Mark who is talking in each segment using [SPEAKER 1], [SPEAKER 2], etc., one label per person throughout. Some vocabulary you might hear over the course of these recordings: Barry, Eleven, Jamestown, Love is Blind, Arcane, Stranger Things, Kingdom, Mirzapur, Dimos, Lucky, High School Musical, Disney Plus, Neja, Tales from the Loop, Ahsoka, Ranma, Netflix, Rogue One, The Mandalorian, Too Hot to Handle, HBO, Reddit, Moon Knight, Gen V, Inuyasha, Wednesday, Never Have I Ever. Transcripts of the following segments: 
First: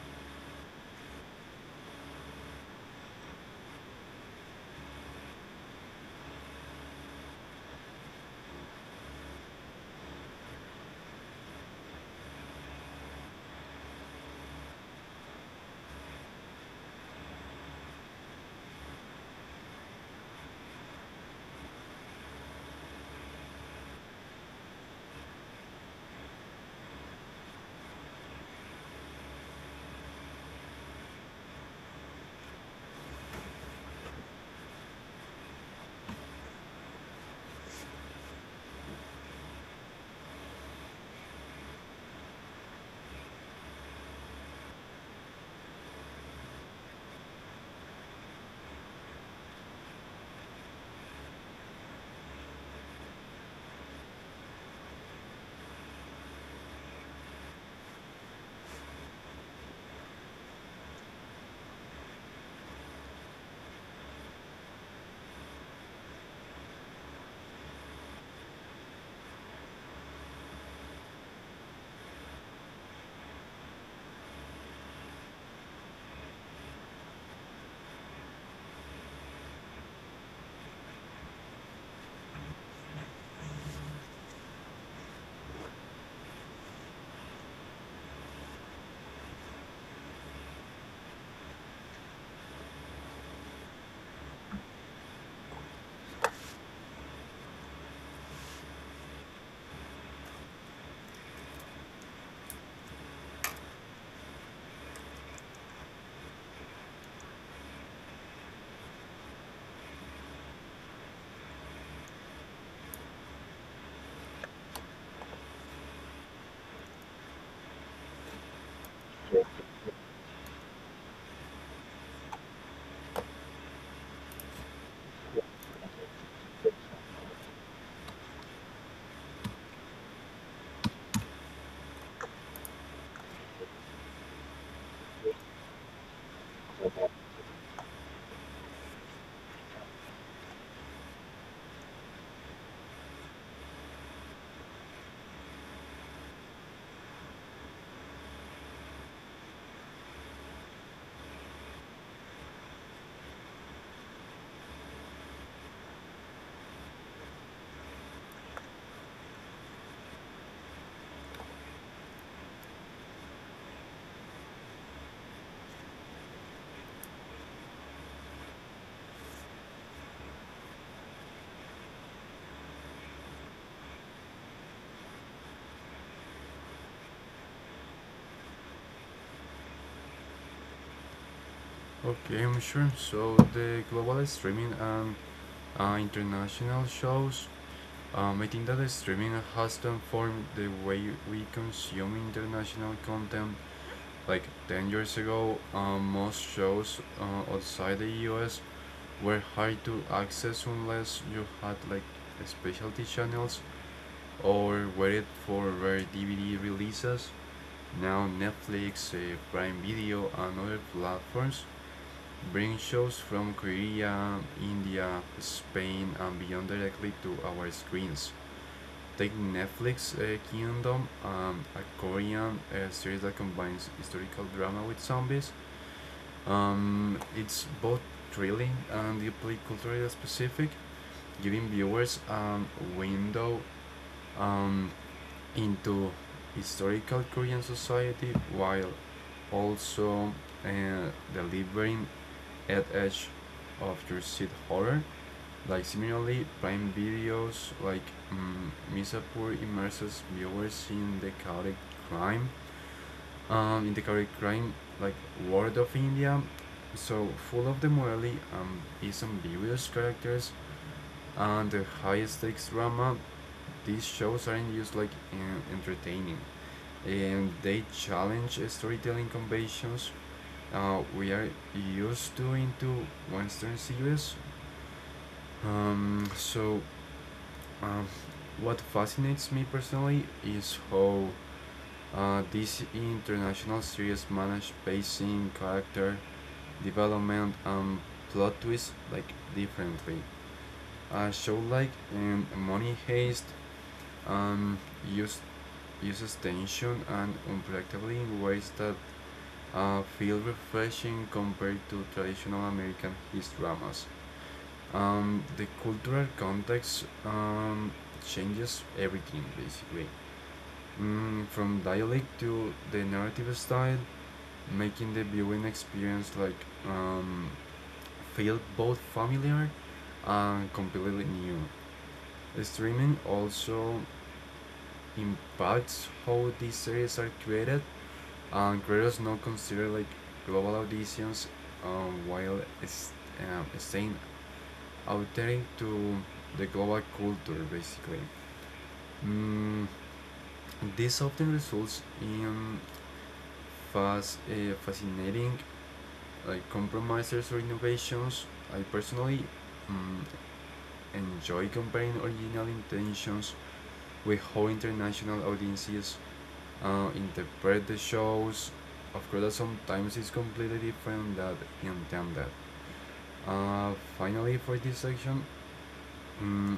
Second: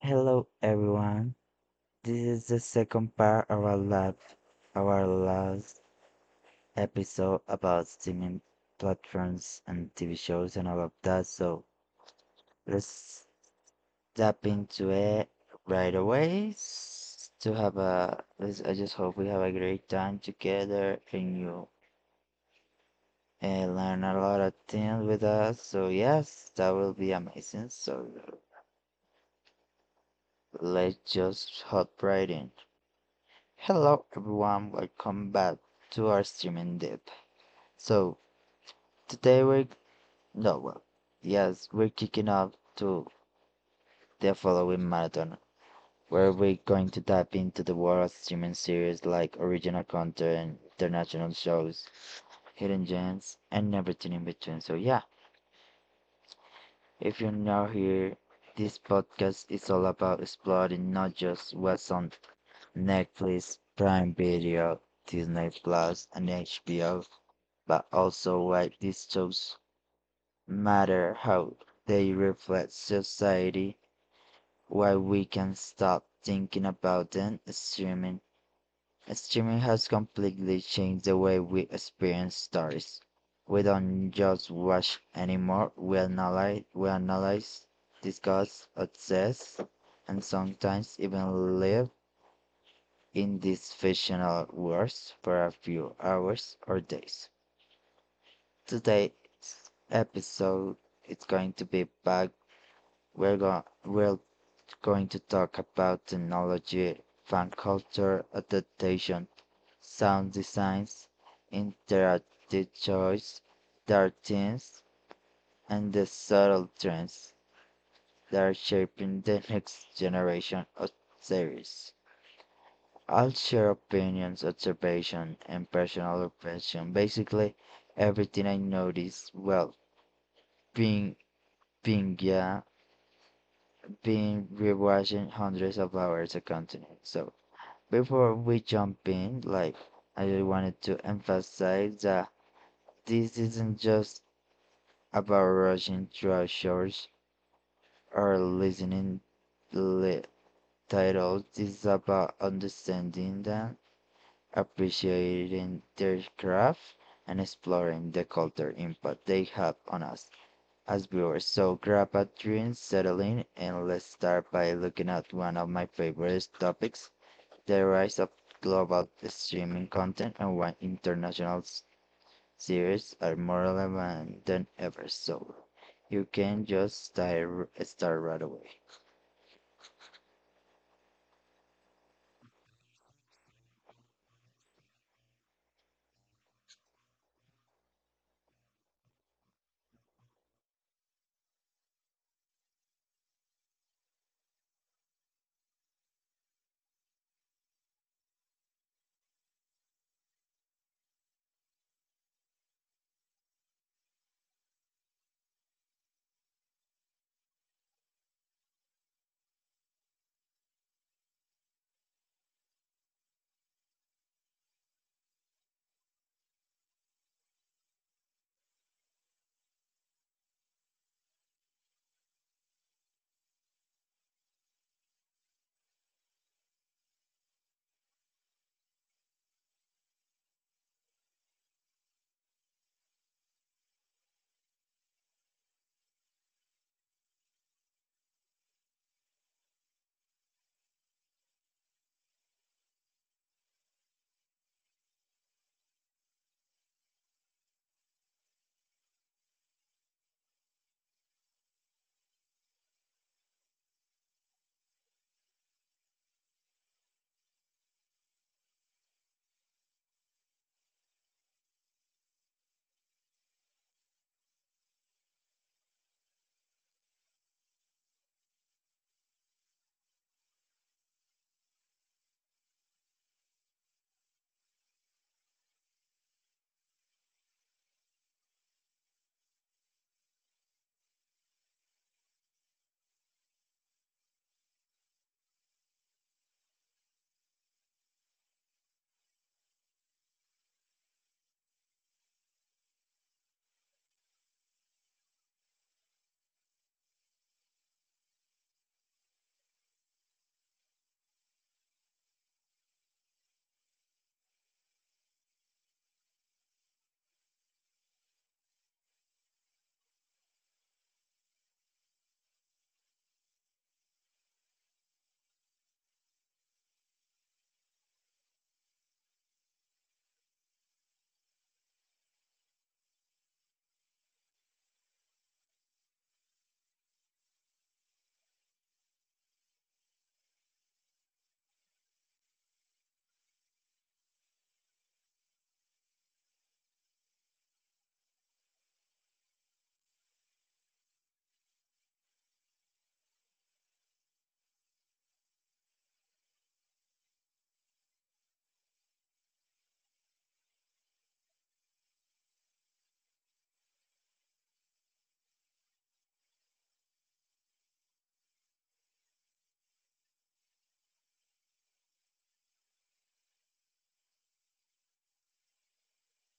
[SPEAKER 1] Hello everyone. This is the second part of our lab, our last episode about streaming platforms and TV shows and all of that. So let's tap into it right away s- to have a. Let's, I just hope we have a great time together and you learn a lot of things with us. So yes, that will be amazing. So let's just hop right in. Hello everyone, welcome back to our streaming deep. So today we're no well, yes, we're kicking off to the following marathon where we're going to dive into the world of streaming series like original content, international shows, hidden gems, and everything in between. So yeah, if you're new here, this podcast is all about exploring not just what's on Netflix, Prime Video, Disney Plus, and HBO, but also why these shows matter, how they reflect society, why we can stop thinking about them. Streaming has completely changed the way we experience stories. We don't just watch anymore. We analyze, discuss, obsess, and sometimes even live in these fictional worlds for a few hours or days. Today's episode is going to be back. We're going to talk about technology, fan culture, adaptation, sound designs, interactive choice, dark themes, and the subtle trends that are shaping the next generation of series. I'll share opinions, observation, and personal reflection. Basically, everything I noticed while being being yeah being rewatching hundreds of hours of content. So before we jump in, I just wanted to emphasize that this isn't just about rushing through shows or li- titles. This is about understanding them, appreciating their craft, and exploring the cultural impact they have on us as viewers. So grab a drink, settle in, and let's start by looking at one of my favorite topics, the rise of global streaming content and why international series are more relevant than ever. So you can just start right away.
[SPEAKER 2] Game, sure. So the global streaming and international shows, I think that the streaming has transformed the way we consume international content. Like 10 years ago, most shows outside the US were hard to access unless you had like specialty channels or waited for rare DVD releases. Now Netflix, Prime Video, and other platforms bring shows from Korea, India, Spain, and beyond directly to our screens. Take Netflix Kingdom, a Korean series that combines historical drama with zombies. It's both thrilling and deeply culturally specific, giving viewers a window um, into historical Korean society while also uh, delivering at edge of your seat horror. Like similarly, Prime Video's like Misapur immerses viewers in the chaotic crime, crime like world of India. So full of the morally is ambiguous characters and the high stakes drama. These shows aren't just like in entertaining, and they challenge storytelling conventions we are used to into Western series. Um, so, um, what fascinates me personally is how these international series manage pacing, character development, and plot twists like differently. A show like Money Heist um, use, uses tension and unpredictability in ways that feel refreshing compared to traditional American his dramas. The cultural context changes everything basically, from dialect to the narrative style, making the viewing experience um, feel both familiar and completely new. Streaming also impacts how these series are created, and creators now consider like global auditions um, while is, staying are to the global culture basically. Mm, this often results in fascinating like compromises or innovations. I personally mm, enjoy comparing original intentions with how international audiences interpret the shows. Of course, that sometimes it's completely different that intended. Finally, for this section, mm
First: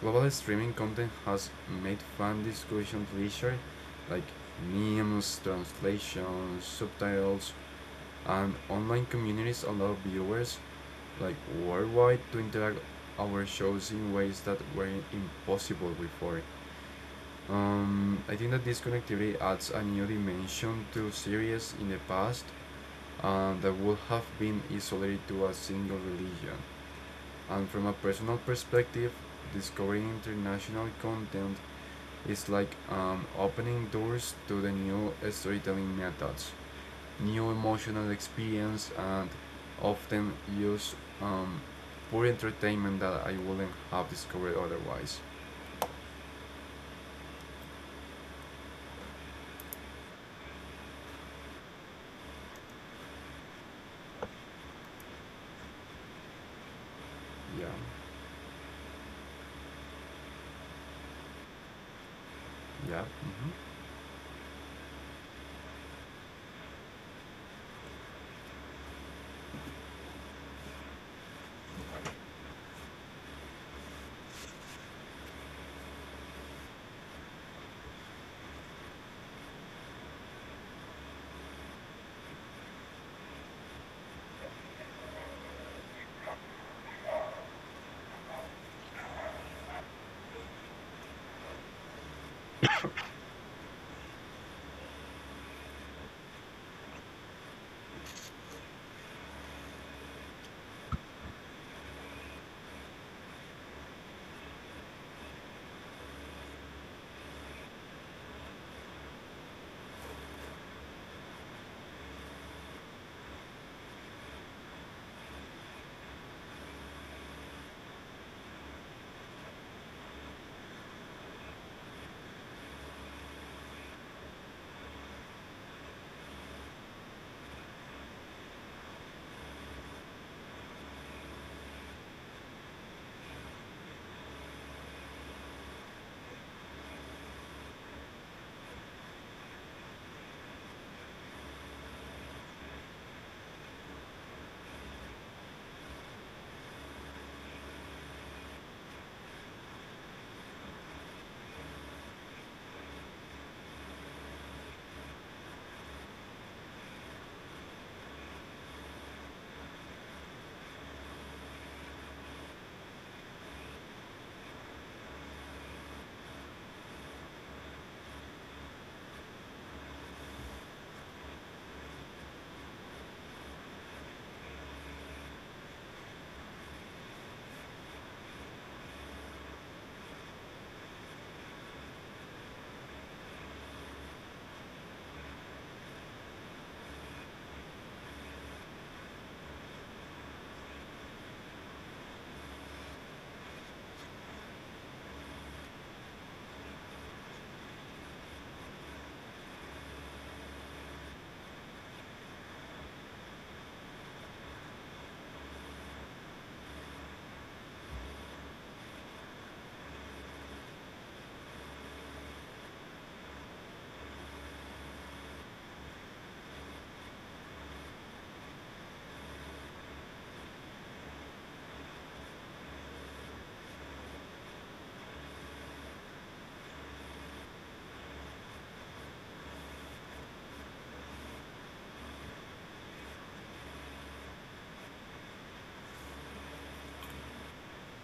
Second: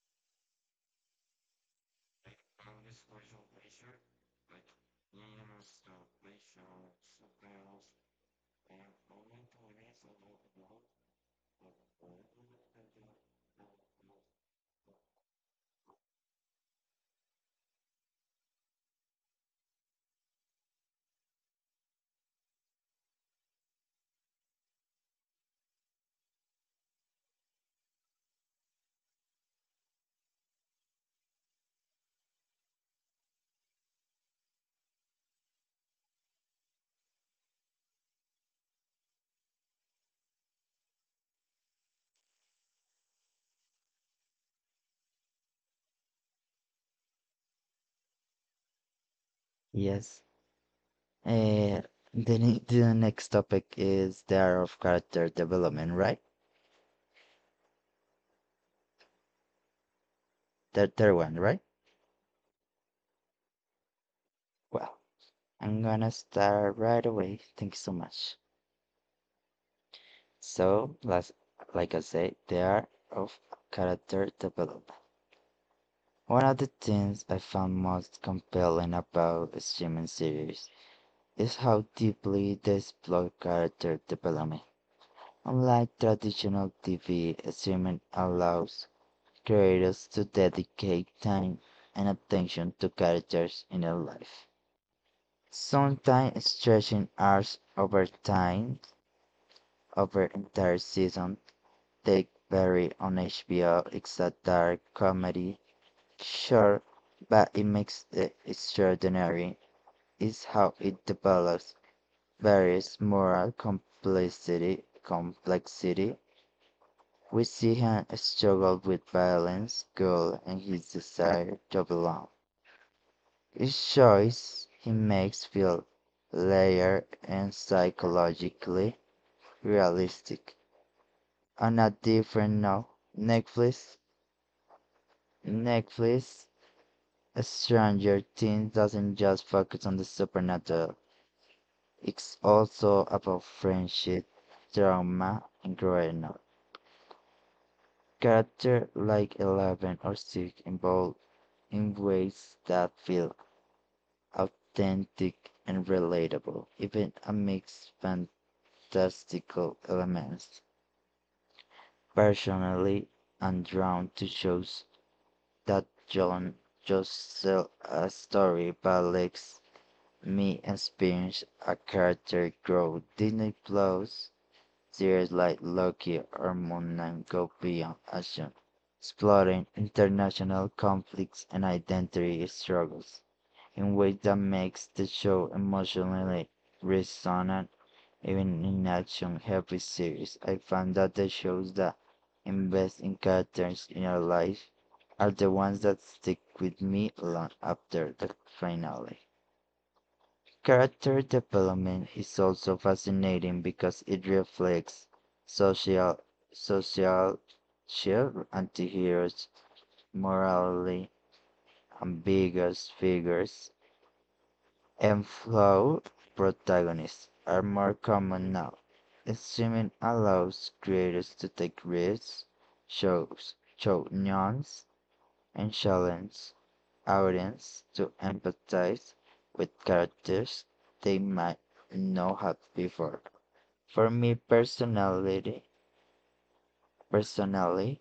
[SPEAKER 2] global streaming content has made fan discussions richer, like memes, translations, subtitles, and online communities allow viewers like worldwide to interact our shows in ways that were impossible before. I think that this connectivity adds a new dimension to series in the past that would have been isolated to a single religion. And from a personal perspective, discovering international content it's like opening doors to the new storytelling methods, new emotional experience, and often use um, for entertainment that I wouldn't have discovered otherwise.
[SPEAKER 1] Yes. Uh, the next topic is the art of character development, right?
[SPEAKER 2] Yeah,
[SPEAKER 1] The third one, right?
[SPEAKER 2] yeah.
[SPEAKER 1] Well, I'm gonna start right away. Thank you so much. So, let like I said, the art of character development. One of the things I found most compelling about streaming series is how deeply they explore character development. Unlike traditional TV, streaming allows creators to dedicate time and attention to characters in their life, sometimes stretching hours over time, over entire season. Take Barry on HBO is a dark comedy, sure, but it makes it extraordinary. Is how it develops Barry's moral complexity. We see him struggle with violence, guilt, and his desire to belong. Each choice he makes feels layered and psychologically realistic. On a different note, Netflix, Netflix, Stranger Things doesn't just focus on the supernatural. It's also about friendship, trauma, and growing up. Characters like Eleven or Six evolve in ways that feel authentic and relatable, even amidst fantastical elements. Personally, I'm drawn to shows that don't just sell a story but lets me experience a character grow. Disney Plus series like Loki or Moon Knight go beyond action, exploring international conflicts and identity struggles in ways that makes the show emotionally resonant even in action-heavy series. I found that the shows that invest in characters in your life are the ones that stick with me long after the finale. Character development is also fascinating because it reflects social social shift antiheroes, morally ambiguous figures, and flawed protagonists are more common now. Streaming allows creators to take risks, show nuance, and challenge audience to empathize with characters they might not have before. For me personally,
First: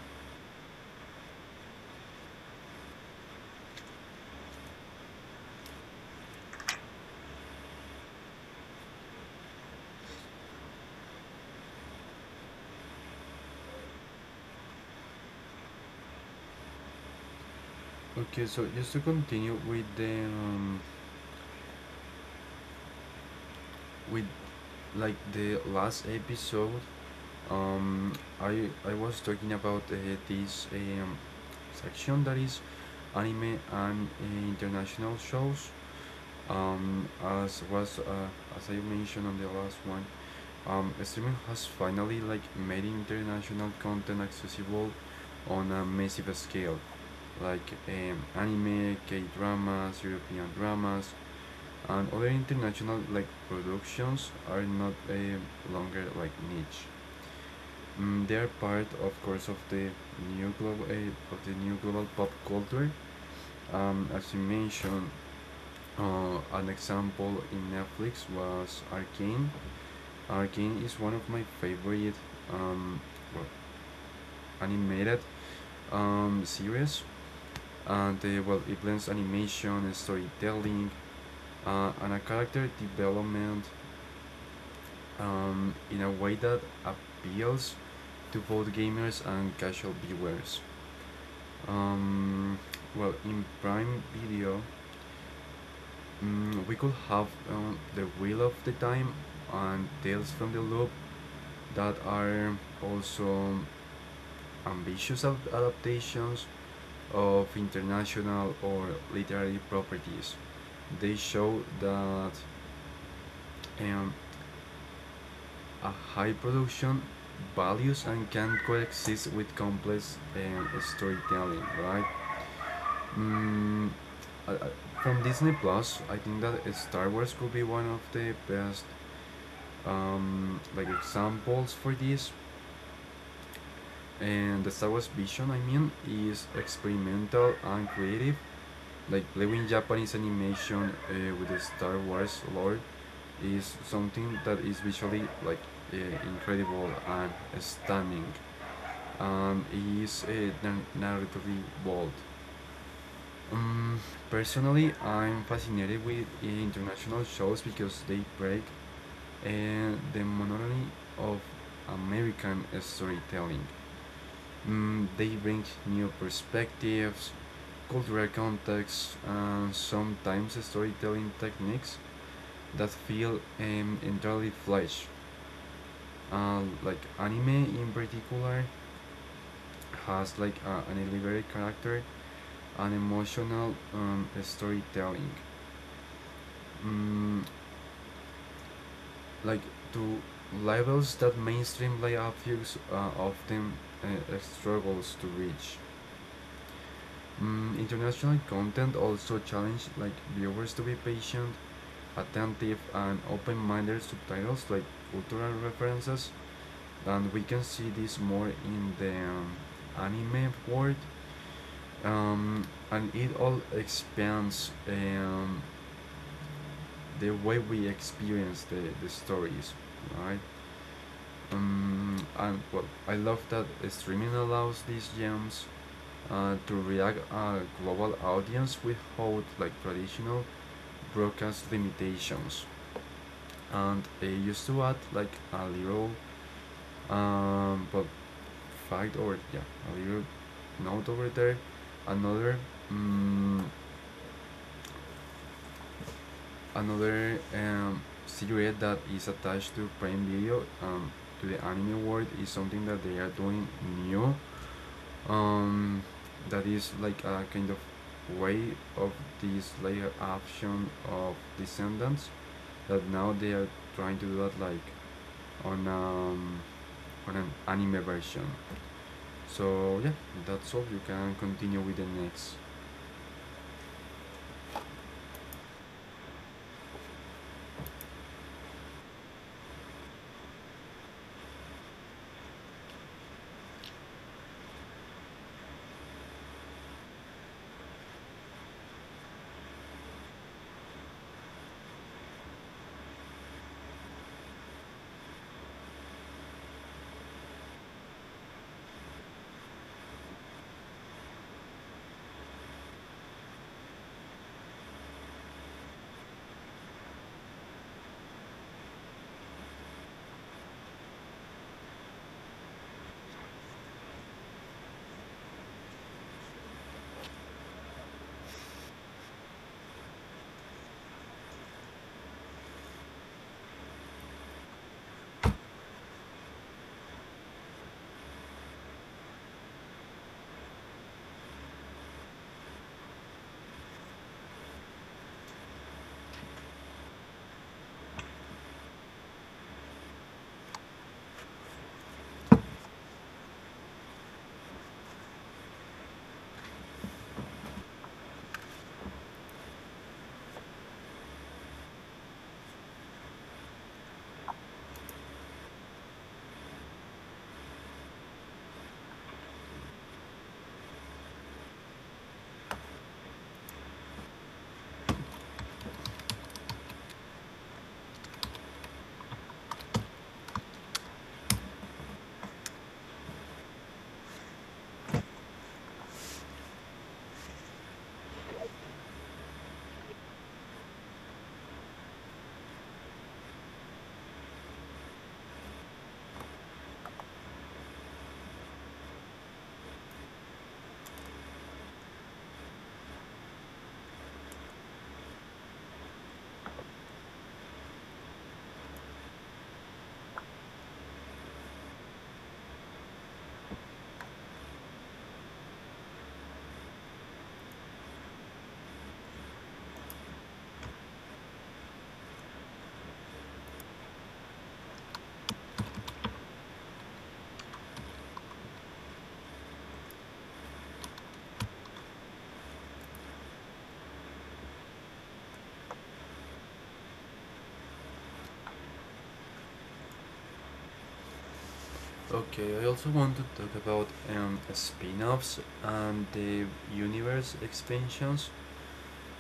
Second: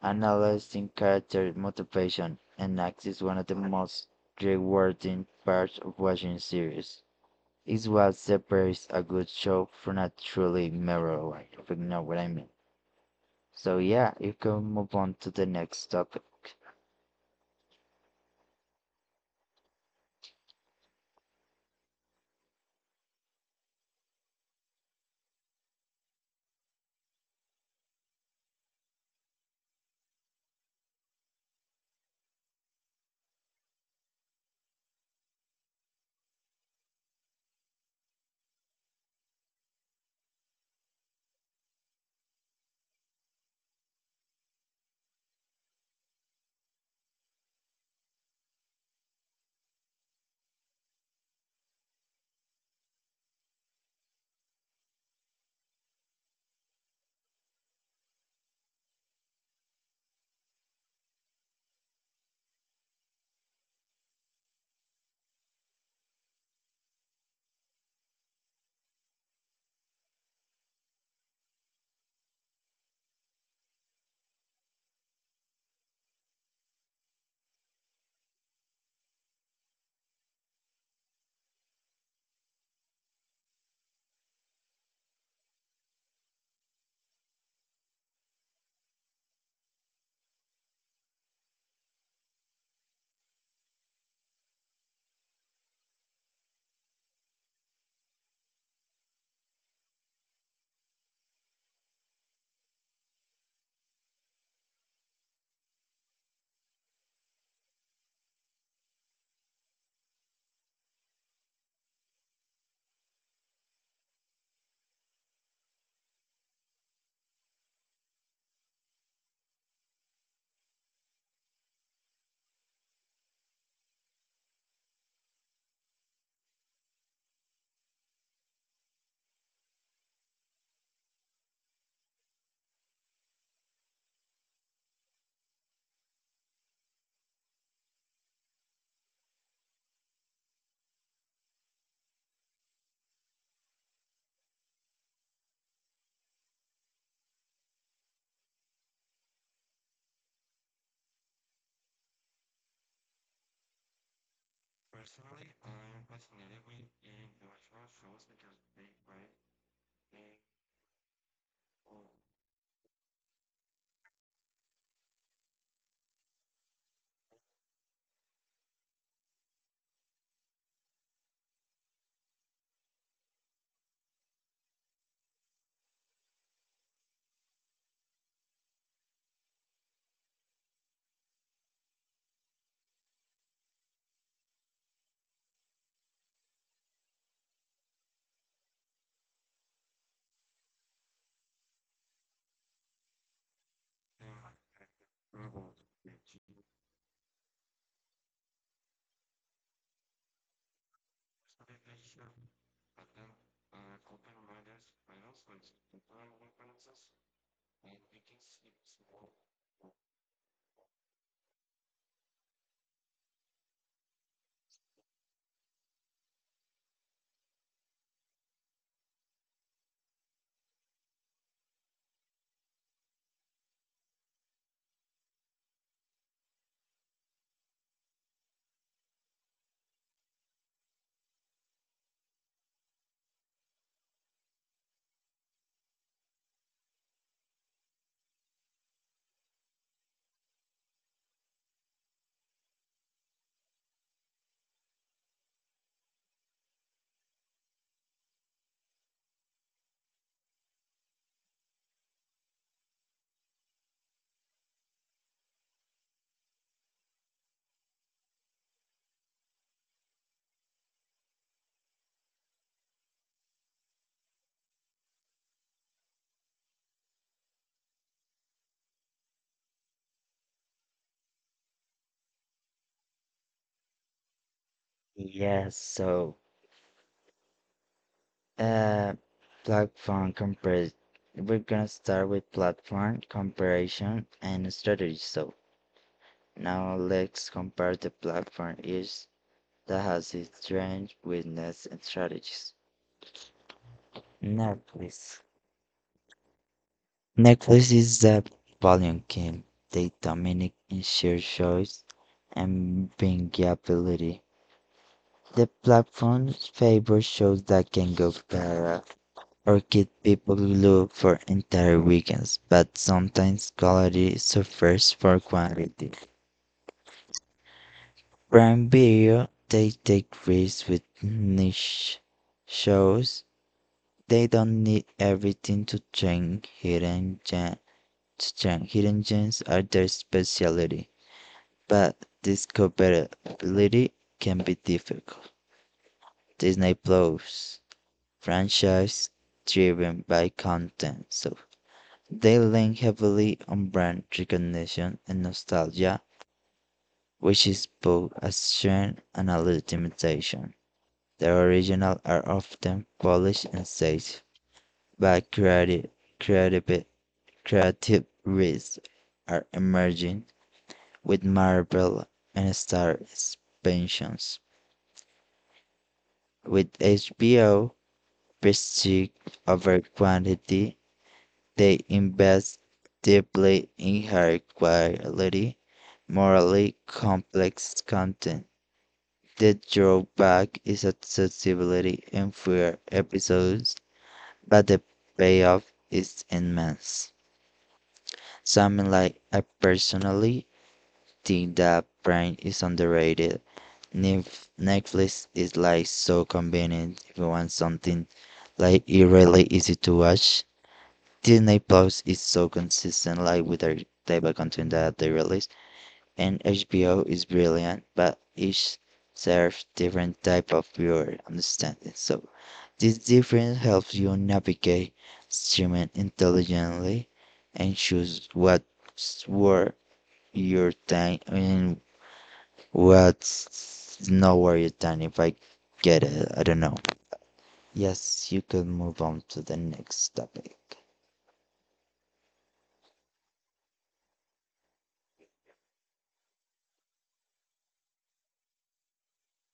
[SPEAKER 1] analyzing character motivation and acts is one of the most rewarding parts of watching series. It's what separates a good show from a truly mirror one, if you know what I mean. So yeah, you can move on to the next topic.
[SPEAKER 2] Okay, so just to continue with the with like the last episode, um, I was talking about this section that is anime and international shows. Um, as I mentioned on the last one, streaming has finally like made international content accessible on a massive scale, like anime, K dramas, European dramas, and other international like productions are not longer like niche. They are part, of course, of the new global pop culture. As you mentioned, an example in Netflix was Arcane. Arcane is one of my favorite um, well, animated series, and it blends animation, storytelling, and a character development in a way that appeals to both gamers and casual viewers. Um, in Prime Video, we could have The Wheel of the Time and Tales from the Loop that are also ambitious adaptations of international or literary properties. They show that um, a high production values and can coexist with complex storytelling, right? Mm, I- from Disney Plus, I think that Star Wars could be one of the best like examples for this, and the Star Wars vision, I mean, is experimental and creative. Like living Japanese animation with the Star Wars lore is something that is visually uh, incredible and stunning, and is narratively bold. Um, Personally, I'm
[SPEAKER 1] I'm
[SPEAKER 2] fascinated with
[SPEAKER 1] fascinated with individual
[SPEAKER 2] international shows
[SPEAKER 1] shows
[SPEAKER 2] because
[SPEAKER 1] that
[SPEAKER 2] they
[SPEAKER 1] they
[SPEAKER 2] break
[SPEAKER 1] write,
[SPEAKER 2] uh,
[SPEAKER 1] they
[SPEAKER 2] the monotony of
[SPEAKER 1] or
[SPEAKER 2] American storytelling. They bring new perspectives, cultural contexts, and sometimes storytelling techniques that feel entirely fresh. Like anime in particular has like an elevated character and emotional storytelling. Mm, like to levels that mainstream play often struggles to reach. International content also challenge like viewers to be patient, attentive, and open-minded. Subtitles like cultural references, and we can see this more in the anime world. And it all expands the way we experience the stories, right? And well, I love that streaming allows these gems to react a global audience without like traditional broadcast limitations, and I used to add like a little, but fact or yeah, a little note over there, another, um, another cigarette that is attached to Prime Video, to the anime world is something that they are doing new, um, that is like a kind of way of this layer option of descendants that now they are trying to do that like on um, on an anime version. So yeah, that's all. You can continue with the next.
[SPEAKER 1] yes, so uh platform compare we're gonna start with platform comparison and strategy. So now let's compare the platform each that has its strengths, weakness and strategies. Netflix. Netflix is the volume king. They dominate in share choice and bingeability. The platform's favor shows that can go viral Orchid people look for entire weekends, but sometimes quality suffers for quantity. Prime Video, they take risks with niche shows. They don't need everything to change. Hidden gems are their specialty, but discoverability can be difficult. Disney Plus franchise driven by content, so they lean heavily on brand recognition and nostalgia, which is both a strength and a limitation. Their originals are often polished and staged, but creative, creative risks are emerging with Marvel and Star expansions. With HBO, prestige over quantity, they invest deeply in high quality, morally complex content. The drawback is accessibility and fewer episodes, but the payoff is immense. Something like I personally think that Prime is underrated. Netflix is like so convenient if you want something like it really easy to watch. Disney Plus is so consistent, like with their type of content that they release, and HBO is brilliant, but each serves different type of viewer understanding. So this difference helps you navigate streaming intelligently and choose what's worth your time and what's not worth your time. If I get it, I don't know. Yes, you could move on to the next topic.
[SPEAKER 2] Okay, I also want to talk about spin-offs and the universe expansions.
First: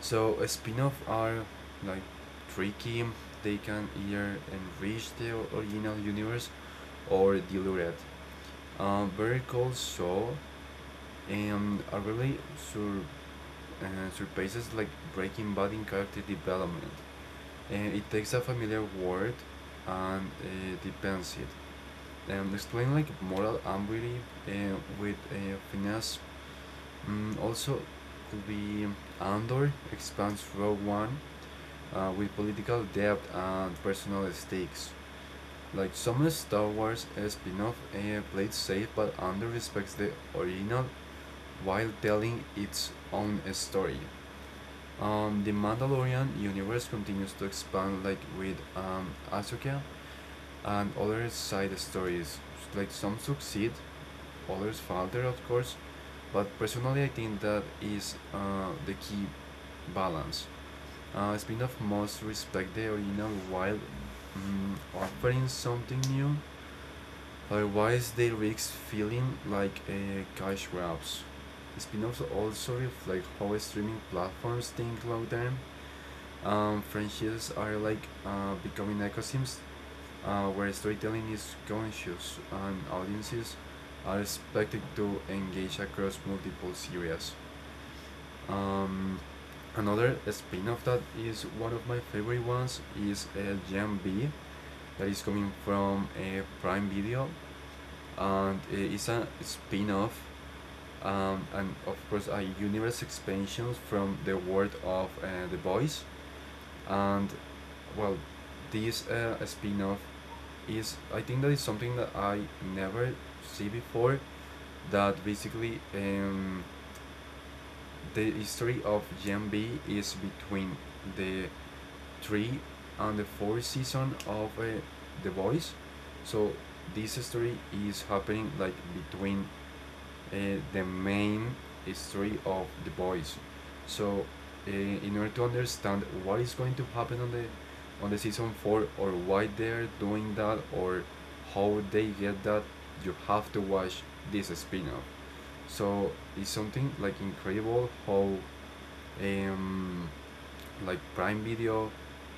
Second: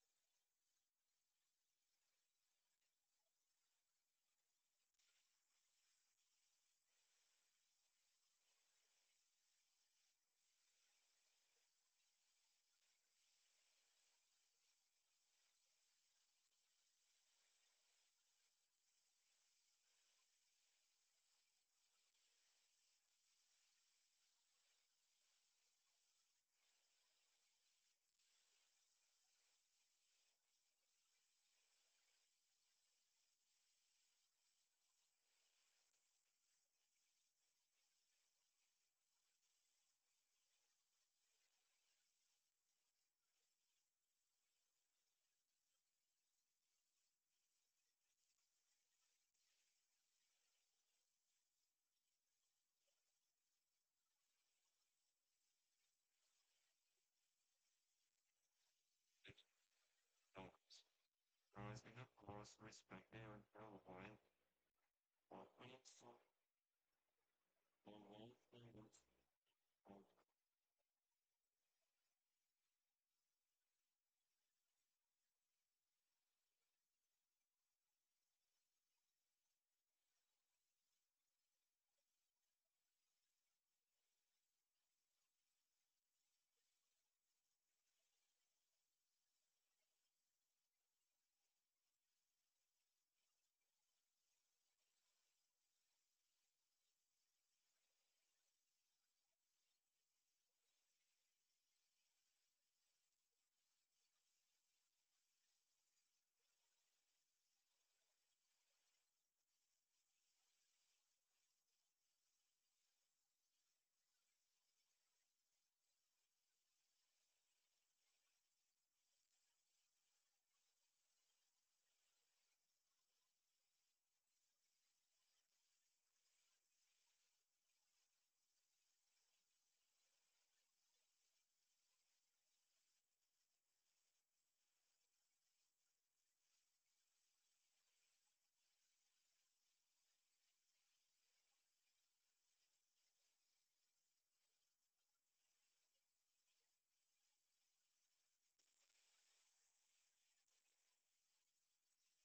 [SPEAKER 2] So spin offs are like tricky. They can either enrich the original universe or dilute it. Very cool show and surpasses like Breaking Bad in character development, and it takes a familiar word and depends it. And explain like moral ambiguity with finesse. Also, could be Andor expands Rogue One with political depth and personal stakes. Like some Star Wars spin-off played safe, but Andor respects the original while telling its own story. The Mandalorian universe continues to expand, like with Ahsoka and others side stories. Like some succeed, others falter, of course. But personally, I think that is the key balance. Spin-off must respect the original while offering something new. Otherwise, they risk feeling like a cash grabs. Spin-offs also reflect how streaming platforms think long term. Franchises are like becoming ecosystems where storytelling is conscious and audiences are expected to engage across multiple series. Um, Another spin-off that is one of my favorite ones is Gen B, that is coming from Prime Video, and it's a spin-off, and of course a universe expansion from the world of The Boys, and well, this spin-off is, I think, that is something that I never see before, that basically, the history of Gen B is between the three and the fourth season of the voice. So this story is happening like between uh, the main story of The Boys. So, in order to understand what is going to happen on the season four, or why they're doing that, or how they get that, you have to watch this spin-off. So it's something like incredible how um, like Prime Video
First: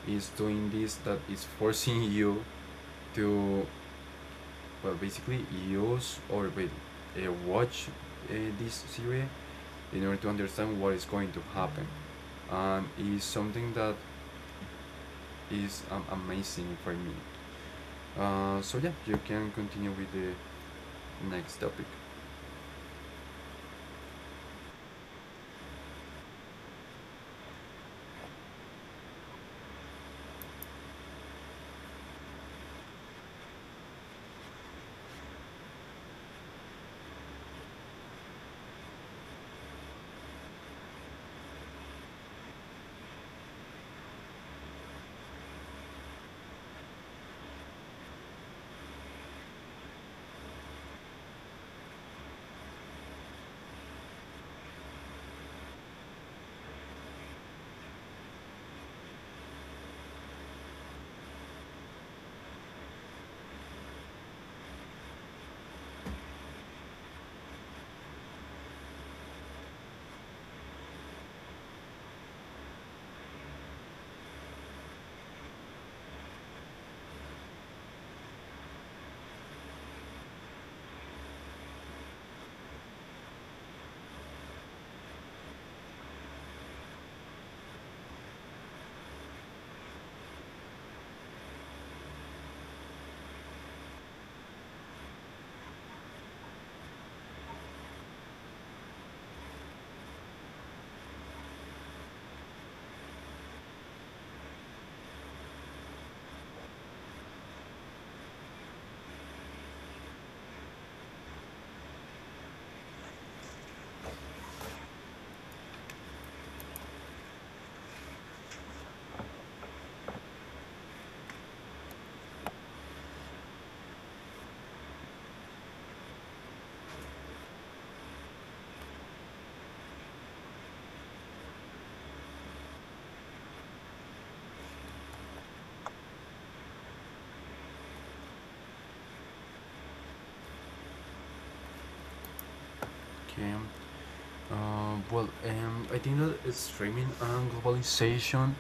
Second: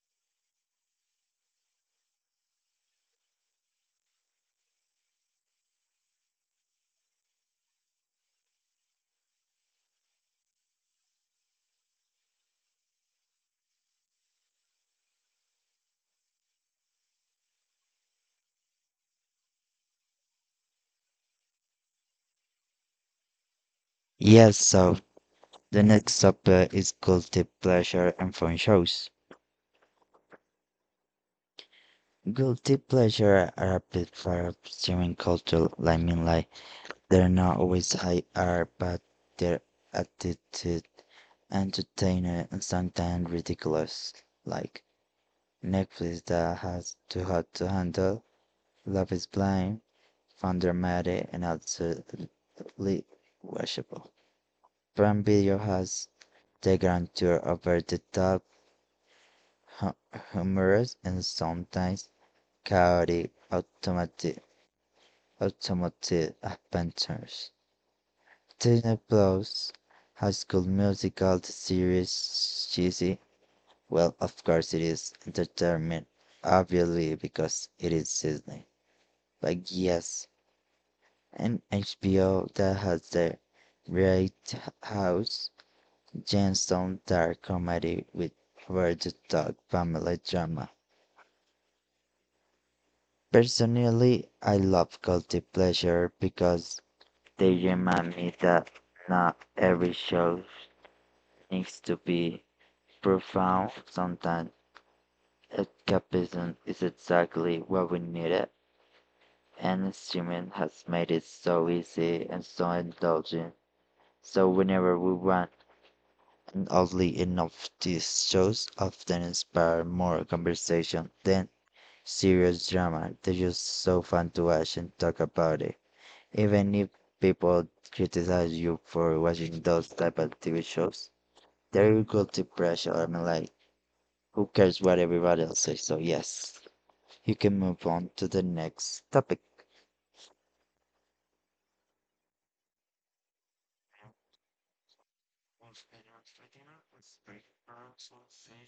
[SPEAKER 2] is doing this, that is forcing you to, well, basically, use or wait, watch this series in order to understand what is going to happen, and it's something that is amazing for me. So yeah, you can continue with the next topic.
[SPEAKER 1] Yes, so the next subplot is guilty pleasure and fun shows. Guilty pleasure are platforms during cultural limelight. They're not always high art, but they're attitude, entertainer, and sometimes ridiculous. Like Netflix that has Too Hot to Handle, Love Is Blind, Fundramatic, and absolutely worshipful. Prime Video has the grandeur over the top hu- humorous and sometimes chaotic automatic, automotive adventures. Disney Plus High School Musical the series cheesy? Well, of course it is entertainment, obviously because it is Disney. But yes, and HBO that has the Great House, Jamestown dark comedy with over the dog family drama. Personally, I love guilty pleasure because they remind me that not every show needs to be profound. Sometimes escapism is exactly what we needed, and streaming has made it so easy and so indulgent. So whenever we want, and oddly enough, these shows often inspire more conversation than serious drama. They're just so fun to watch and talk about it. Even if people criticize you for watching those type of TV shows, they're guilty pressure. Who cares what everybody else says? So, yes, you can move on to the next topic.
[SPEAKER 2] Okay. I think that streaming and globalization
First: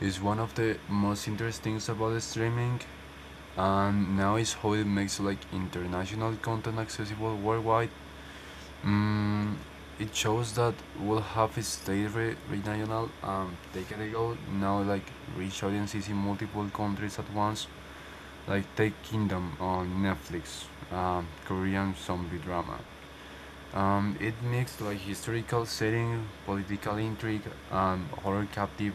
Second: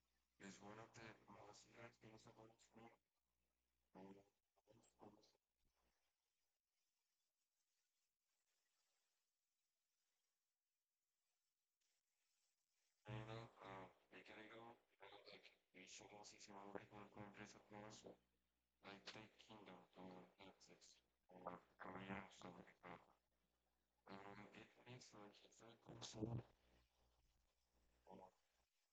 [SPEAKER 2] is one of the most interesting things about streaming, and now is how it makes like international content accessible worldwide. Mm, it shows that we'll have stayed regional and decade-ago now like reach audiences in multiple countries at once, like Take Kingdom on Netflix, Korean zombie drama. It mixed like historical setting, political intrigue, and horror captive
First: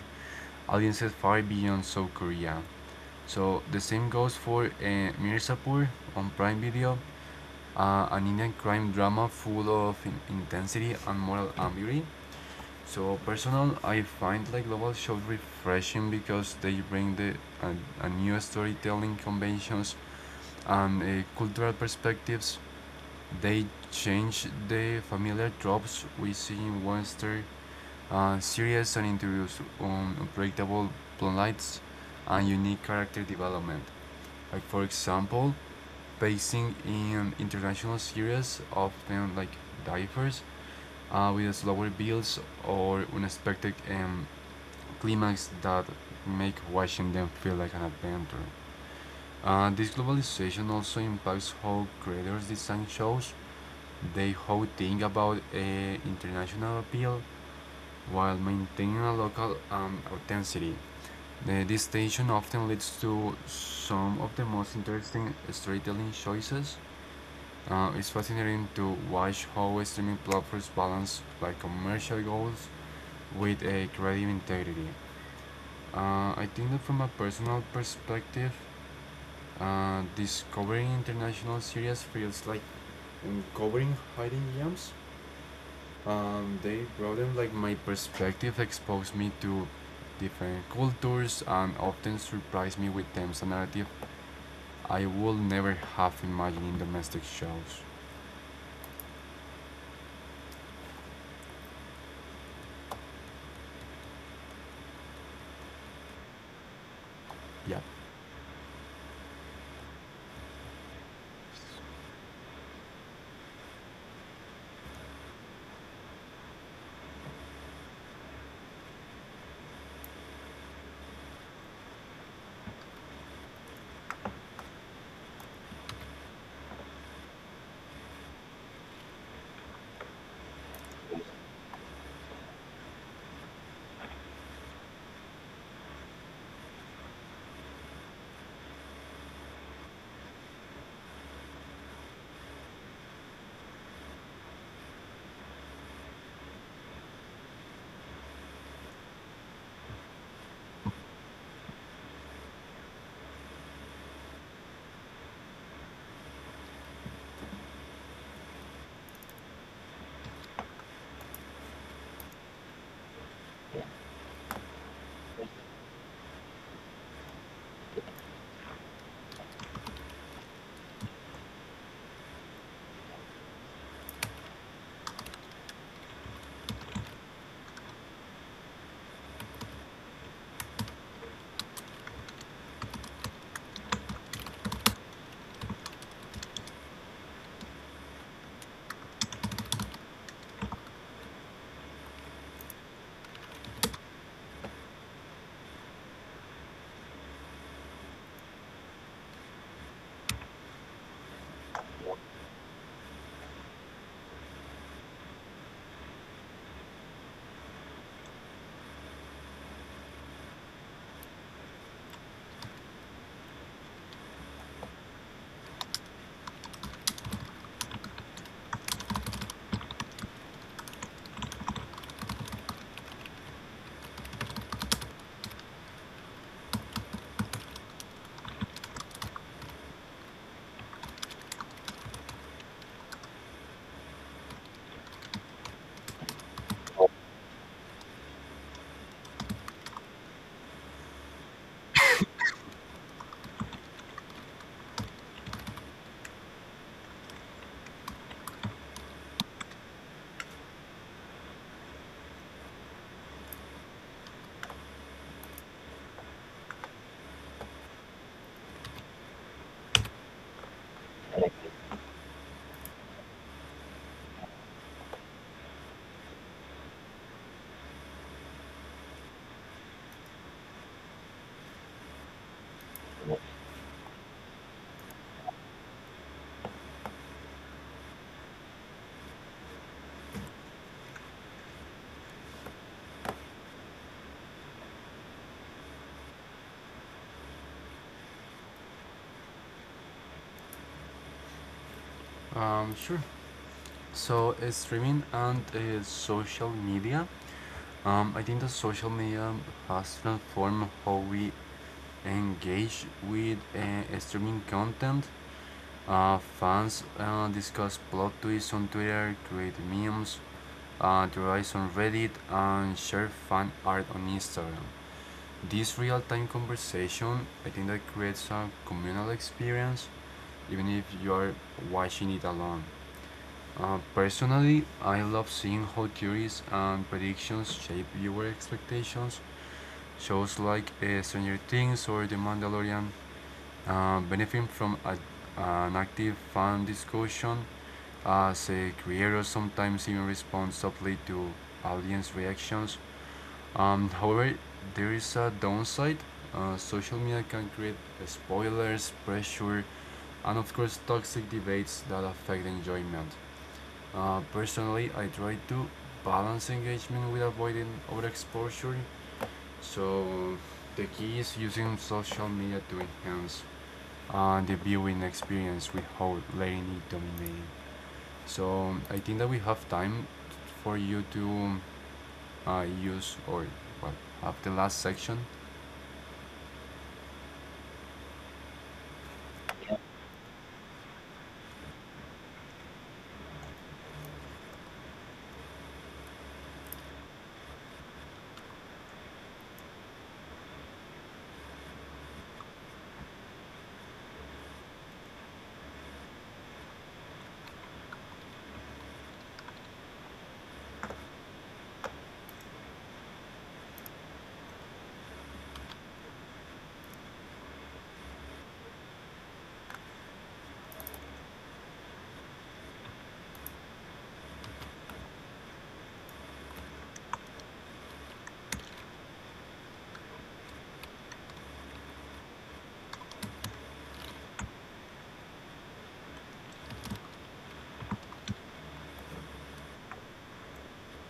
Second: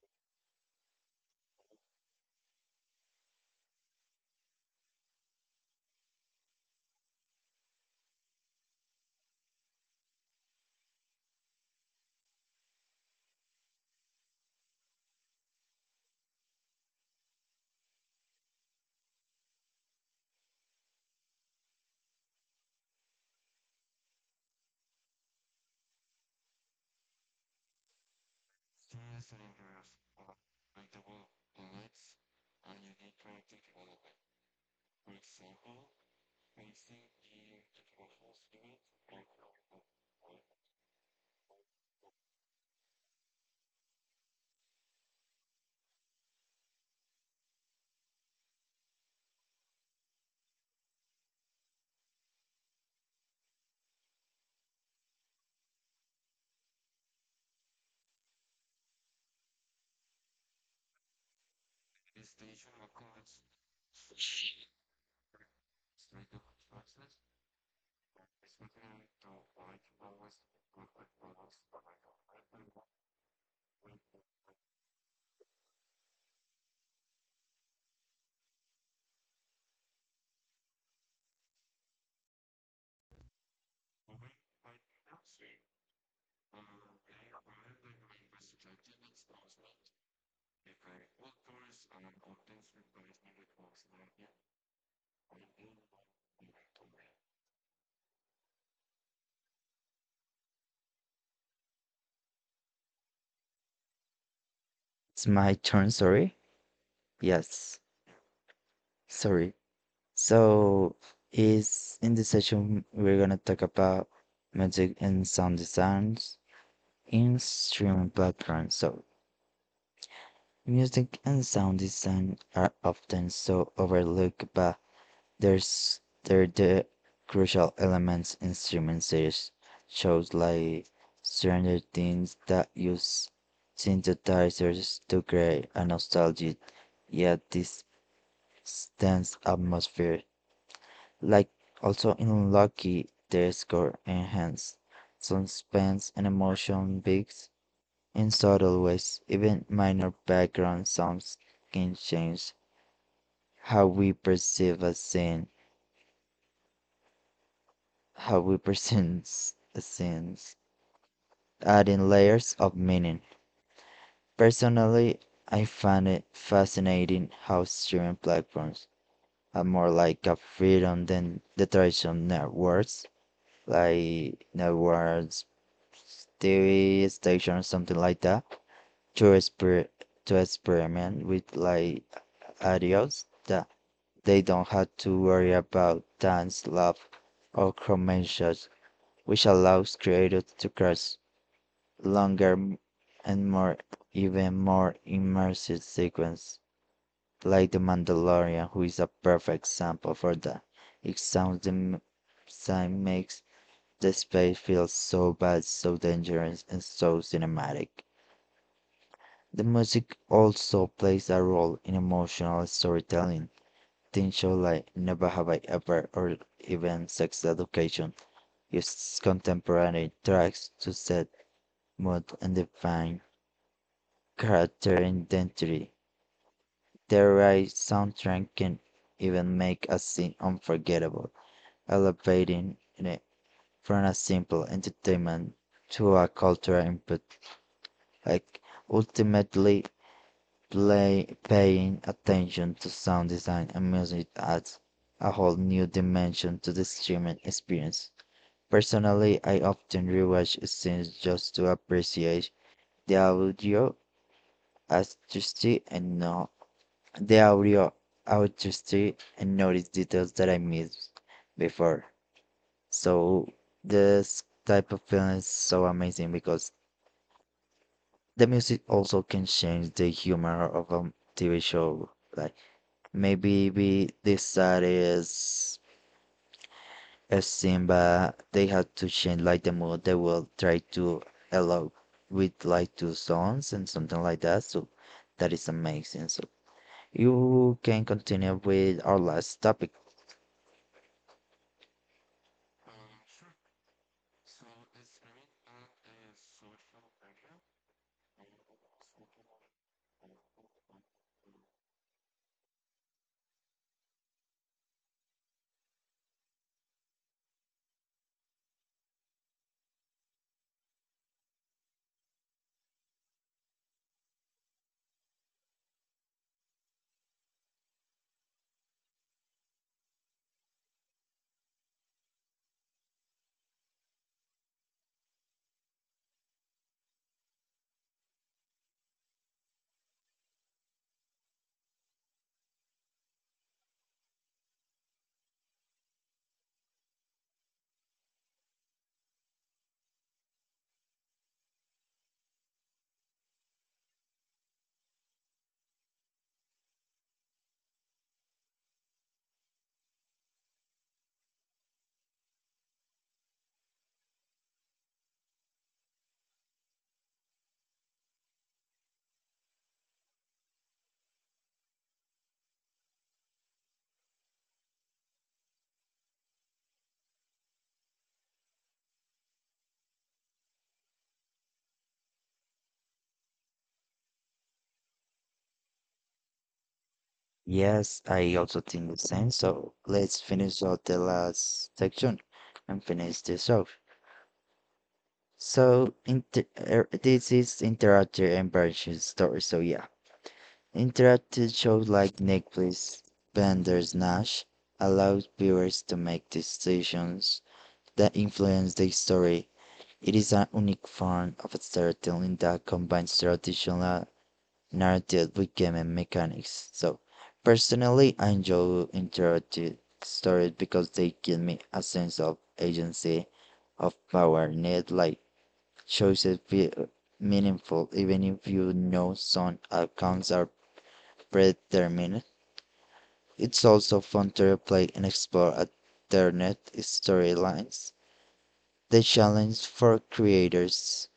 [SPEAKER 2] audiences far beyond South Korea. So the same goes for Mirzapur on Prime Video, an Indian crime drama full of intensity and moral ambiguity. So personal, I find like global shows refreshing because they bring a, a new storytelling conventions and cultural perspectives. They change the familiar tropes we see in Western series and introduce unpredictable plot lines and unique character development. Like for example, basing in international series, often like divers, with slower builds or unexpected climax that make watching them feel like an adventure. This globalization also impacts how creators design shows. They how think about international appeal while maintaining a local authenticity. This tension often leads to some of the most interesting storytelling choices. It's fascinating to watch how streaming platforms balance like commercial goals with a creative integrity. I think that from a personal perspective, discovering international series feels like uncovering hidden gems. They broaden like my perspective, expose me to different cultures, and often surprise me with themes and narrative I would never have imagined in domestic shows.
[SPEAKER 1] It's my turn, sorry.
[SPEAKER 2] Yeah.
[SPEAKER 1] Yes, sorry. So, is in this session, we're gonna talk about music and sound designs in streaming platforms. So, music and sound design are often so overlooked by the crucial elements instruments there's shows like Stranger Things that use synthesizers to create a nostalgic yet distant atmosphere. Like also in Lucky, their score enhanced suspense and emotion beats in subtle ways. Even minor background sounds can change how we perceive a scene. How we present scenes, adding layers of meaning. Personally, I find it fascinating how streaming platforms are more like a freedom than the traditional networks, like networks, TV stations, something like that, to experiment with like audios that they don't have to worry about dance, love, or commercials, which allows creators to cross longer m- and more even more immersive sequence like the Mandalorian who is a perfect example for that. It sounds the design makes the space feel so vast, so dangerous and so cinematic. The music also plays a role in emotional storytelling. Teen show like Never Have I Ever or even Sex Education uses contemporary tracks to set mood and define character identity. Their right soundtrack can even make a scene unforgettable, elevating it from a simple entertainment to a cultural input, like ultimately paying attention to sound design and music adds a whole new dimension to the streaming experience. Personally, I often rewatch scenes just to appreciate the audio artistry and know the audio artistry and notice details that I missed before. So this type of film is so amazing because the music also can change the humor of a TV show. Like maybe we decided as Simba, they had to change like the mood. They will try to allow with like two songs and something like that. So that is amazing. So you can continue with our last topic.
[SPEAKER 2] Sure. So, streaming and social media. I think that social media has transformed how we engage with streaming content. Fans discuss plot twists on Twitter, create memes, theorize on Reddit, and share fan art on Instagram. This real-time conversation, I think that creates a communal experience, even if you are watching it alone. Personally, I love seeing how theories and predictions shape viewer expectations. Shows like Stranger Things or The Mandalorian benefit from an active fan discussion, as creators sometimes even respond subtly to audience reactions. However, there is a downside. Social media can create spoilers, pressure, and of course, toxic debates that affect enjoyment. Personally, I try to balance engagement with avoiding overexposure. So the key is using social media to enhance the viewing experience without letting it dominate. So I think that we have time for you to use or well, have the last section.
[SPEAKER 1] Yes, I also think the same. So let's finish out the last section and finish this off. So inter this is interactive and branching story. So yeah, interactive shows like Netflix, Bandersnatch allows viewers to make decisions that influence the story. It is an unique form of storytelling that combines traditional narrative with game mechanics. So, personally, I enjoy interactive stories because they give me a sense of agency, of power. Need like choices feel meaningful, even if you know some outcomes are predetermined. It's also fun to play and explore alternate storylines. The challenge for creators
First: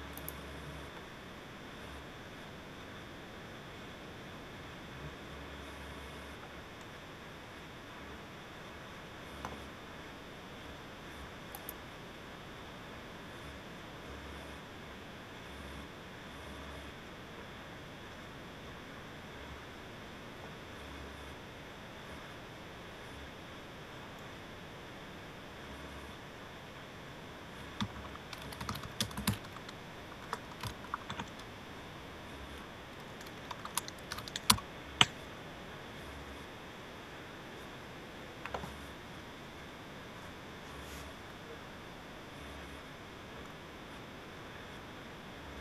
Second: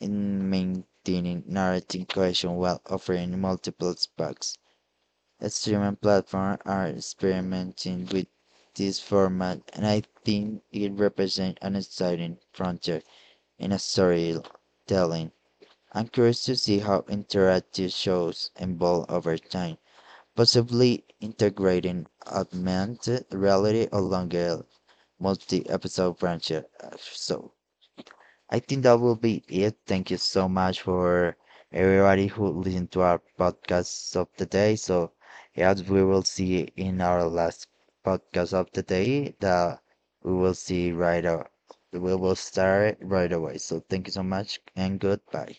[SPEAKER 1] in maintaining narrative cohesion while offering multiple sparks. Streaming platforms are experimenting with this format and I think it represents an exciting frontier in storytelling. I'm curious to see how interactive shows evolve over time, possibly integrating augmented reality along a multi-episode franchise. So I think that will be it. Thank you so much for everybody who listened to our podcast of the day. So, yeah, we will see in our last podcast of the day that we will see right away. We will start right away. So, thank you so much and goodbye.